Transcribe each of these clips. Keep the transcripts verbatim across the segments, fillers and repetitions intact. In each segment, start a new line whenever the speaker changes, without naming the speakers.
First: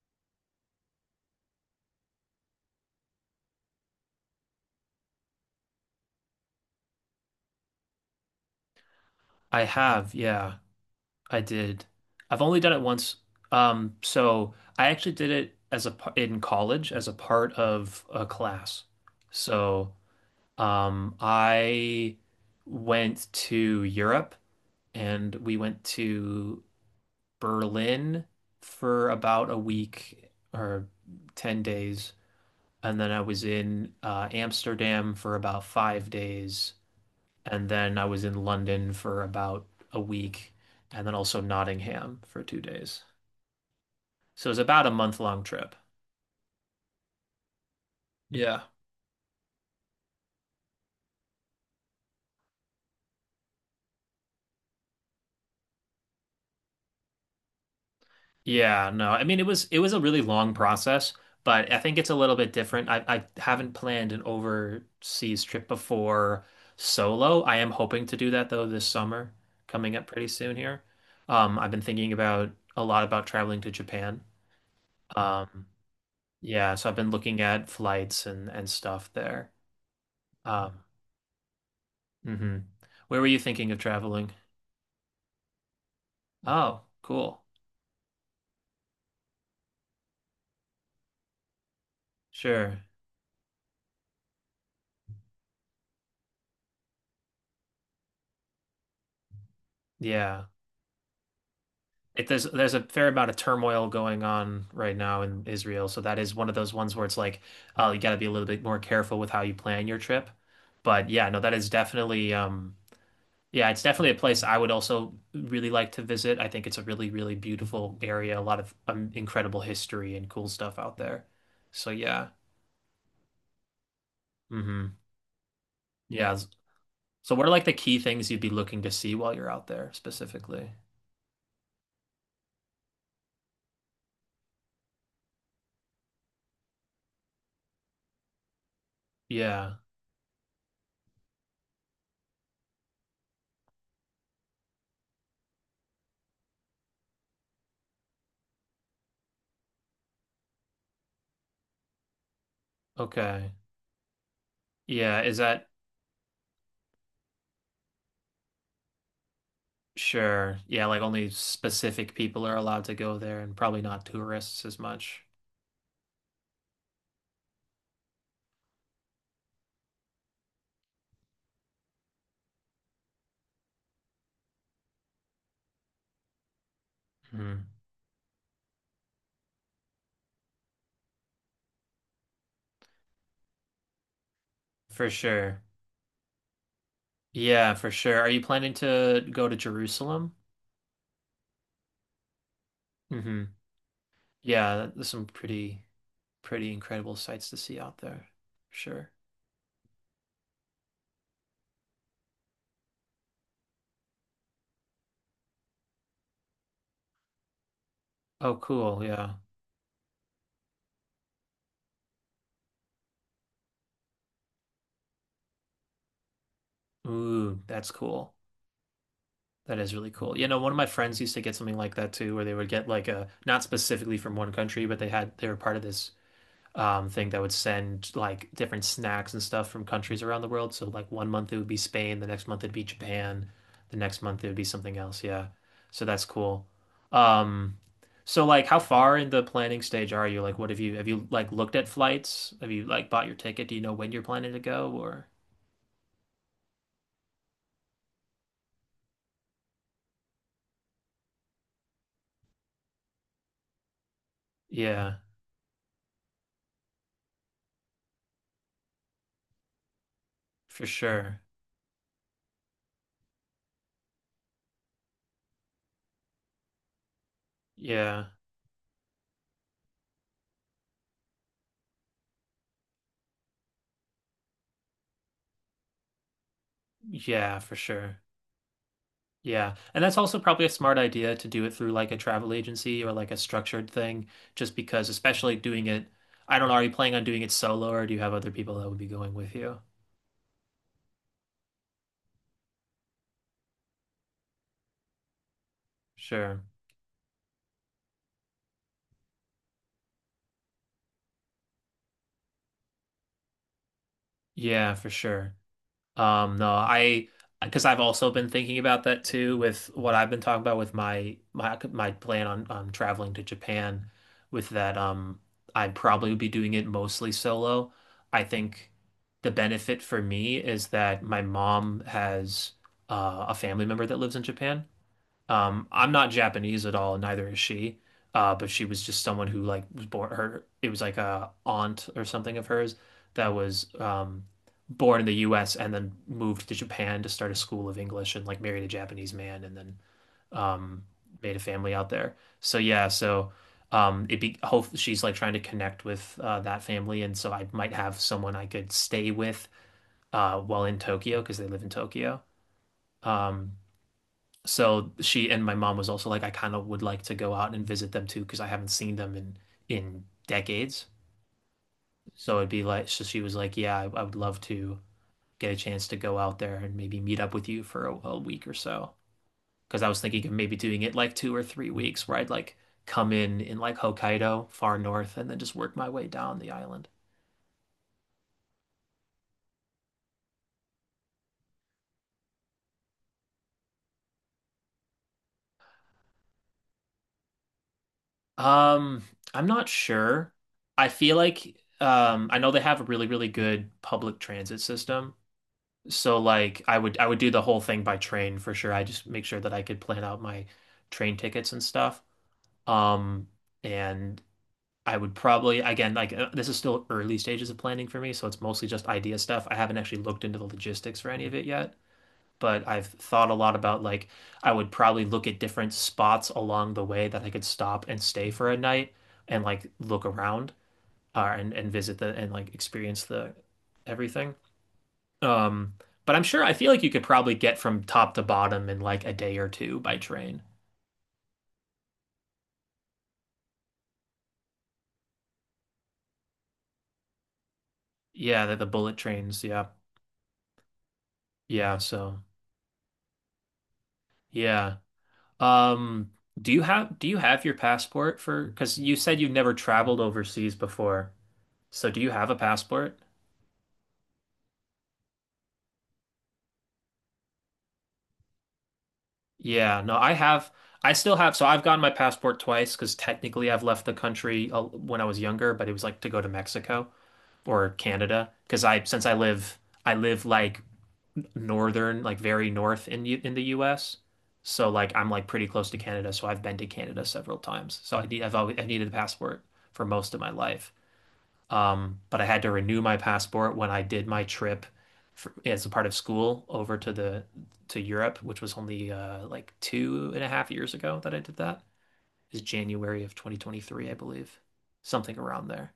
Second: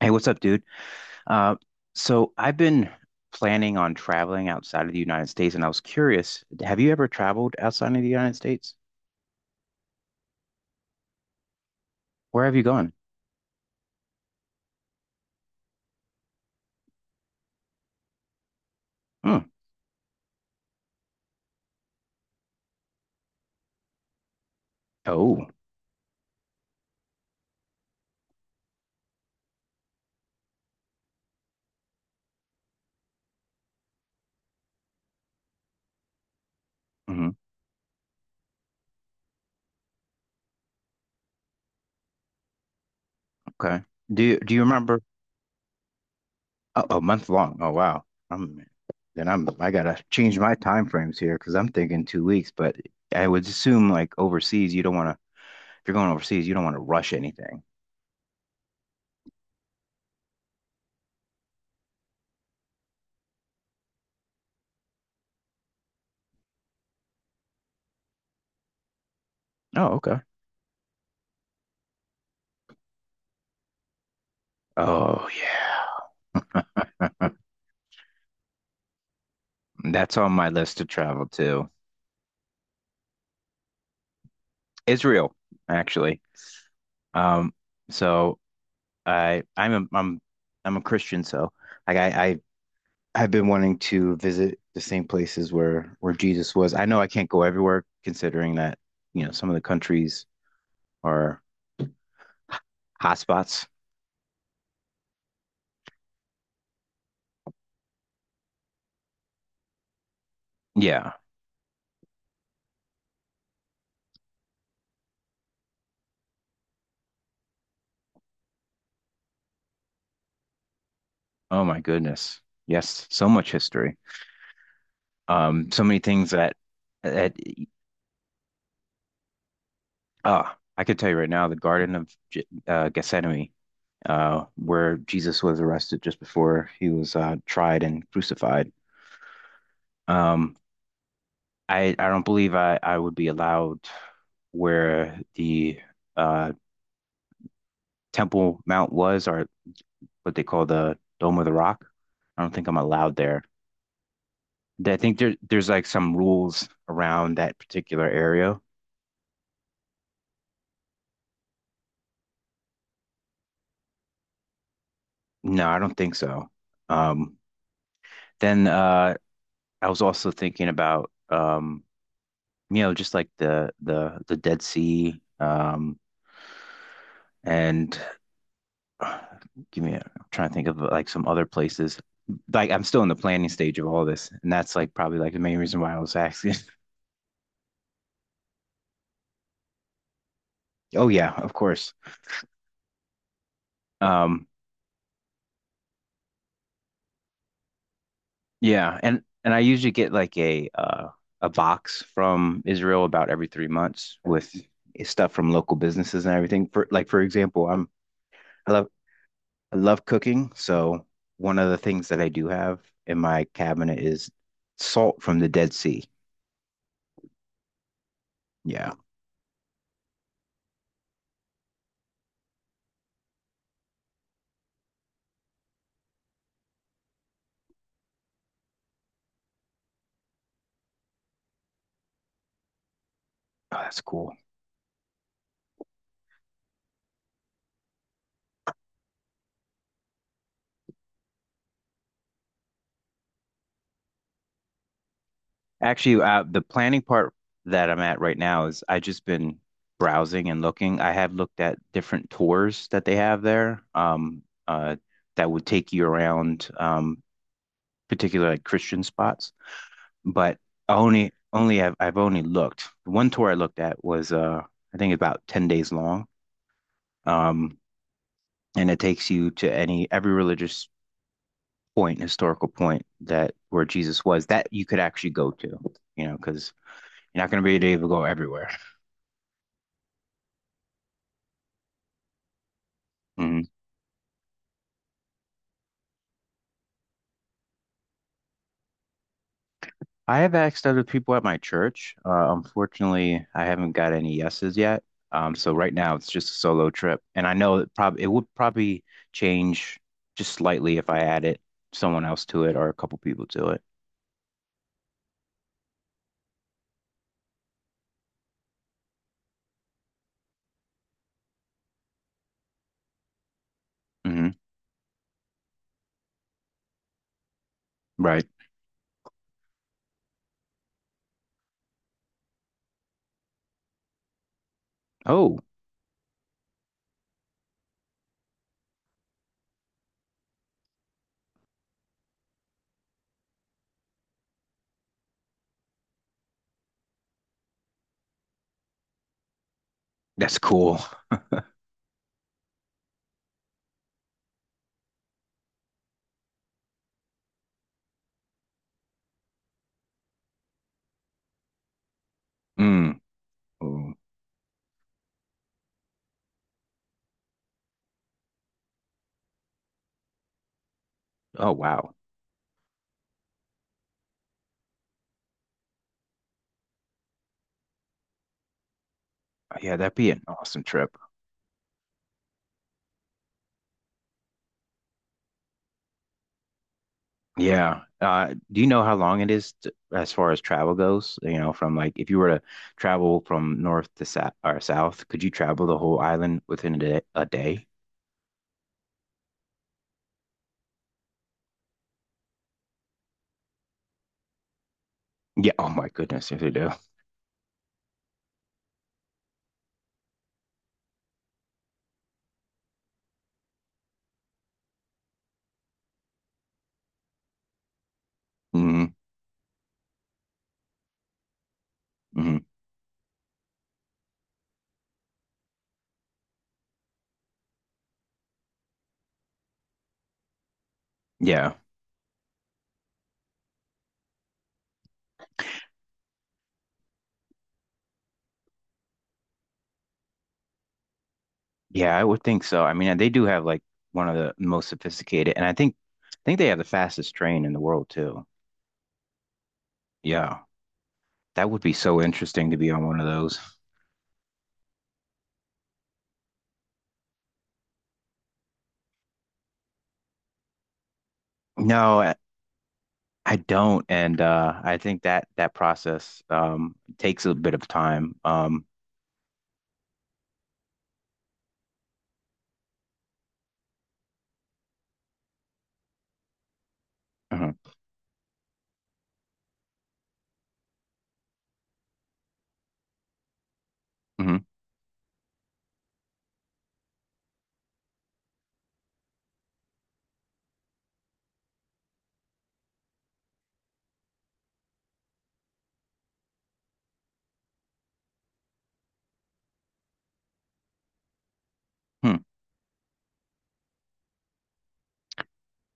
Hey, what's up, dude? Uh, so I've been planning on traveling outside of the United States, and I was curious, have you ever traveled outside of the United States?
I have, yeah, I did. I've
Where have
only
you
done it
gone?
once. Um, so I actually did it as a par- in college as a part of a class.
Hmm.
So um, I went to Europe and
Oh.
we went to Berlin for about a week or ten days. And then I was in uh, Amsterdam for about five days.
Hmm.
And then I was in London for about a week and then also Nottingham for two days.
Okay. Do you,
So it
do
was
you
about a
remember?
month long trip.
Oh, a month long. Oh, wow.
Yeah.
I'm, then I'm I gotta change my time frames here because I'm thinking two weeks, but I would assume like overseas, you don't want to. If you're going overseas, you don't want to rush anything.
Yeah, no. I mean it was it was a really long process, but I think it's a little bit different. I I haven't planned an overseas trip before solo. I am hoping to do that though this summer, coming
Oh,
up
okay.
pretty soon here. Um, I've been thinking about a lot about traveling to Japan.
Oh,
Um, yeah, so I've
yeah.
been looking at flights and and stuff there.
That's on my list
Um,
to travel to.
hmm Where were you thinking of traveling?
Israel, actually.
Oh, cool.
Um, so I I'm a, I'm I'm a Christian, so like I I
Sure.
I've been wanting to visit the same places where where Jesus was. I know I can't go everywhere considering that, you know, some of the countries
Yeah.
are
It, there's there's a fair amount of
hotspots.
turmoil going on right now in Israel, so that is one of those ones where it's like, oh, you got to be a little bit more careful with how you plan your trip. But
Yeah.
yeah, no, that is definitely um yeah, it's definitely a place I would also really like to visit. I think it's a really, really beautiful area, a lot of um, incredible history and cool stuff out there.
Oh my
So yeah.
goodness. Yes, so much history.
Hmm.
Um, so many things
Yeah. Yeah,
that that
so what are like the key things you'd be looking to see while you're out there
uh
specifically?
I could tell you right now, the Garden of Ge- uh, Gethsemane, uh, where Jesus was arrested just before he was uh, tried and crucified.
Yeah.
Um, I I don't believe I I would be allowed where the uh Temple Mount was, or what they call the Dome of the Rock. I don't think I'm allowed there.
Okay.
I think
Yeah,
there
is that
there's like some rules around that particular area.
sure? Yeah, like only specific people are allowed to go there and probably not tourists as much.
No, I don't think so. Um, then uh, I was also thinking about um, you know, just like the the the Dead Sea, um,
Hmm.
and give me a, I'm trying to think of like some other places. Like I'm still in the planning stage of all this, and that's like
For
probably like the main
sure.
reason why I was asking.
Yeah, for sure. Are you planning to go to Jerusalem?
Oh yeah, of course.
Hmm.
Um,
Yeah, there's some pretty pretty incredible sights to see out there.
yeah,
Sure.
and and I usually get like a uh, a box from Israel about every three months with stuff from local businesses and everything. For like, for example, I'm
Oh,
I love
cool. Yeah.
I love cooking, so one of the things that I do have in my cabinet is salt from the Dead Sea.
Ooh, that's cool.
Yeah,
That is really cool. You know, one of my friends used to get something like that too, where they would get like a not specifically from one country, but they had they were part of this um, thing that would send like different snacks and stuff from countries around the world. So like one month it would be Spain, the next month it'd be Japan,
oh,
the
that's
next
cool.
month it would be something else. Yeah, so that's cool. Um, so like, how far in the planning stage are you? Like, what have you have you like looked at flights? Have you like bought your ticket? Do you know when you're planning to go? Or
Actually, uh, the planning part that I'm at right now is I just been browsing and looking. I have looked at different tours that they have there, um, uh,
yeah,
that would take you around, um, particular like Christian spots. But
for
only,
sure.
only I've, I've only looked. One tour I looked at was, uh, I think about ten days long, um,
Yeah,
and it takes you to any every religious point, historical point that where Jesus was that you could actually go to, you know, because you're not
yeah,
going
for
to be able to
sure.
go everywhere.
Yeah. And that's also probably a smart idea to do it through like a travel agency or like a
Mm-hmm.
structured thing, just because, especially doing it, I don't know, are you planning on doing it solo or do you have other people that would be going with you?
I have asked other people at my church. Uh, unfortunately, I haven't got any yeses yet. Um, so right now it's just a
Sure.
solo trip, and I know it probably it would probably change just slightly if I added someone else to it or a couple people to it.
Yeah, for sure. Um, no, I because I've also been thinking about that too with what I've been talking about with my my my plan on um, traveling to Japan
Hmm.
with that um I probably would be doing it mostly solo. I
Right.
think the benefit for me is that my mom has uh, a family member that lives in Japan.
Oh,
Um, I'm not Japanese at all, and neither is she. Uh, but she was just someone who like was born her it was like a aunt or something of hers that was um born in the U S and then moved to Japan to start a school of English and like married a Japanese man and then
that's cool.
um made a family out there. So yeah, so um it be hope she's like trying to connect with uh that family and so I might have someone I could stay with uh while in Tokyo because they live in Tokyo.
Mm.
Um
Oh,
so she, and my mom was also like, I kind of would like to go out and visit them too because I haven't seen them in in decades.
oh, wow.
So it'd be like, so she was like, yeah, I, I would love to get a chance to go out there and maybe meet up with you for a, a week or so.
Yeah,
Because I
that'd
was
be an
thinking of maybe
awesome
doing it
trip.
like two or three weeks where I'd like come in in like Hokkaido, far north, and then just work my way down the island.
Yeah. Uh, do you know how long it is t as far as travel goes? You know, from like if you were to travel from north to south or south, could you travel the whole island within a day, a day?
Um, I'm not sure. I feel like um, I know they have a really, really good public transit system.
Yeah. Oh my
So
goodness, yes, they
like
do.
I would I would do the whole thing by train for sure. I just make sure that I could plan out my train tickets and stuff. Um, and I would probably again like uh, this is still early stages of planning for me, so it's mostly
Hmm.
just idea stuff. I haven't actually looked into the logistics for any of it yet,
Hmm.
but I've thought a lot about like I would probably look at different spots along the way that I could stop and stay for a night and like look around uh, and
Yeah.
and visit the and like experience the everything. Um, but I'm sure I feel like you could probably get from top to bottom in like a day or two by train.
Yeah, I would think so. I mean, they do have like one of the most sophisticated, and I think I think they have the fastest train in the world too.
Yeah, the, the bullet trains. Yeah.
Yeah. That would be
Yeah,
so
so
interesting to be on one of those.
yeah. Um, do you have do you have your passport for because you said you've never traveled overseas before. So do
No,
you have a passport?
I don't, and uh, I think that that process um, takes a bit of time. Um,
Yeah, no, I have I still have, so I've gotten my passport twice because technically I've left the country uh, when I was younger, but it was like to go to Mexico
mhm,
or Canada because I since I live I live like northern, like very north in U- in the U S.
mhm,
So like I'm like pretty close to Canada, so I've been to Canada several times. So I need, I've always I've needed a passport for most of my life. Um, but I had to renew my passport when I did my trip for, as a part of school over to the to Europe, which was only uh like two and a half years ago that I did that.
hmm.
It's January of twenty twenty-three, I believe. Something around there.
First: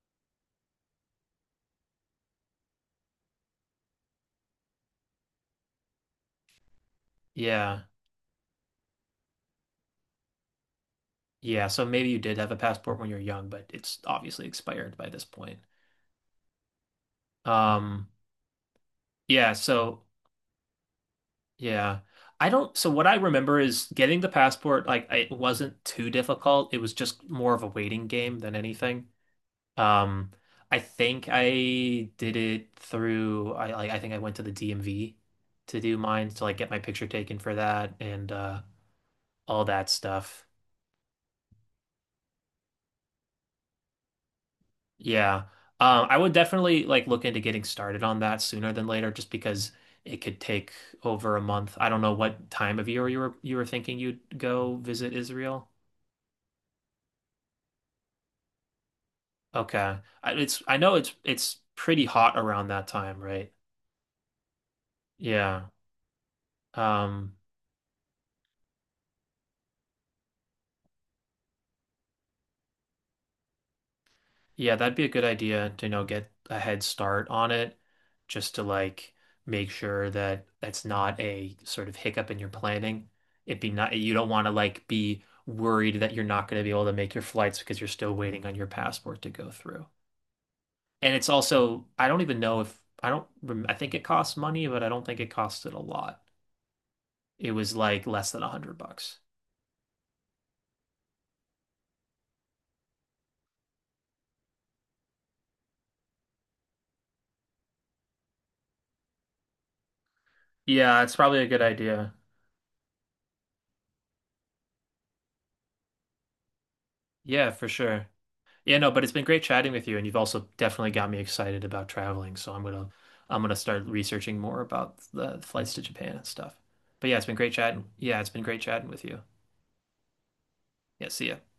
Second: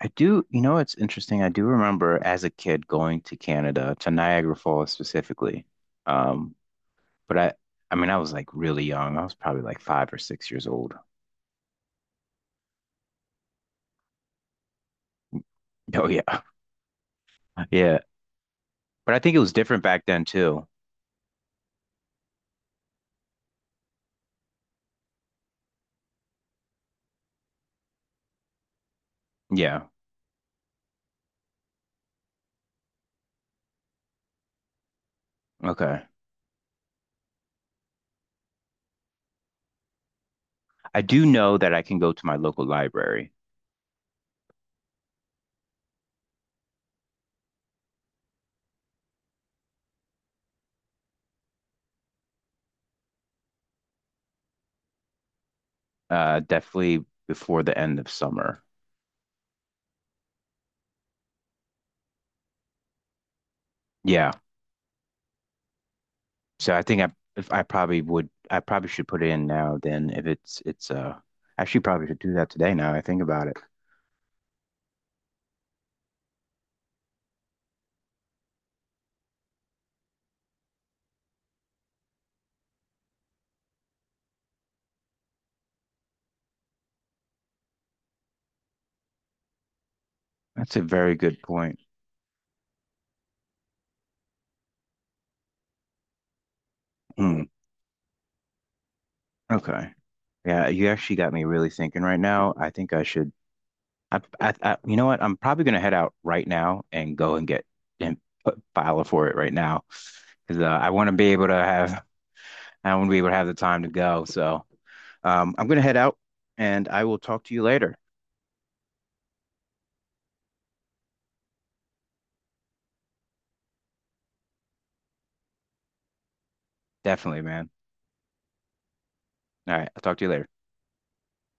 I do, you know, It's interesting. I do remember as a kid going to Canada, to Niagara Falls specifically. Um, but I,
Yeah.
I mean, I was like really young. I was probably like five or six years old.
Yeah, so maybe you did have a passport when you were young, but it's obviously expired by this point.
Oh yeah, yeah.
Um,
But I think it
Yeah,
was different
so
back then too.
yeah. I don't, so what I remember is getting the passport like I- it wasn't too difficult. It was just more of a waiting game than anything.
Yeah.
Um I think I did it through I like I think I went to the D M V to do
Okay.
mine to like get my picture taken for that and uh all that stuff.
I do know that I can go to my local library.
Yeah. Um, I would definitely like look into getting started on that sooner than later just because it could take over a month. I don't know what time of year you were you were thinking you'd go visit Israel.
Uh, definitely before the end of summer.
Okay. I, it's I know it's it's pretty hot around that time, right?
Yeah.
Yeah.
So I think I
Um,
if I probably would I probably should put it in now then if it's it's uh actually probably should do that today now I think about it.
yeah, that'd be a good idea to, you know, get a head start on it just to like make sure that that's not a sort of hiccup in your planning. It'd be not, You don't want to like be worried that you're not going to be able to make your flights because you're still waiting on your passport to go through.
That's a very
And it's
good point.
also, I don't even know if, I don't, rem- I think it costs money, but I don't think it costed a lot.
Hmm.
It was like less than a hundred bucks.
Okay. Yeah, you actually got me really thinking right now. I think I should I, I, I You know what? I'm probably gonna head out right now and go and get and put, file for it right now because uh, I
Yeah,
want to
it's
be
probably a
able to
good
have
idea.
I want to be able to have the time to go. So um, I'm gonna head out and I will talk
Yeah,
to you
for
later.
sure. Yeah, no, but it's been great chatting with you, and you've also definitely got me excited about traveling. So I'm gonna I'm gonna start researching more about the flights to Japan and stuff. But yeah, it's been
Definitely,
great
man.
chatting. Yeah, it's been great chatting with you.
All right, I'll talk to you later.
Yeah, see ya.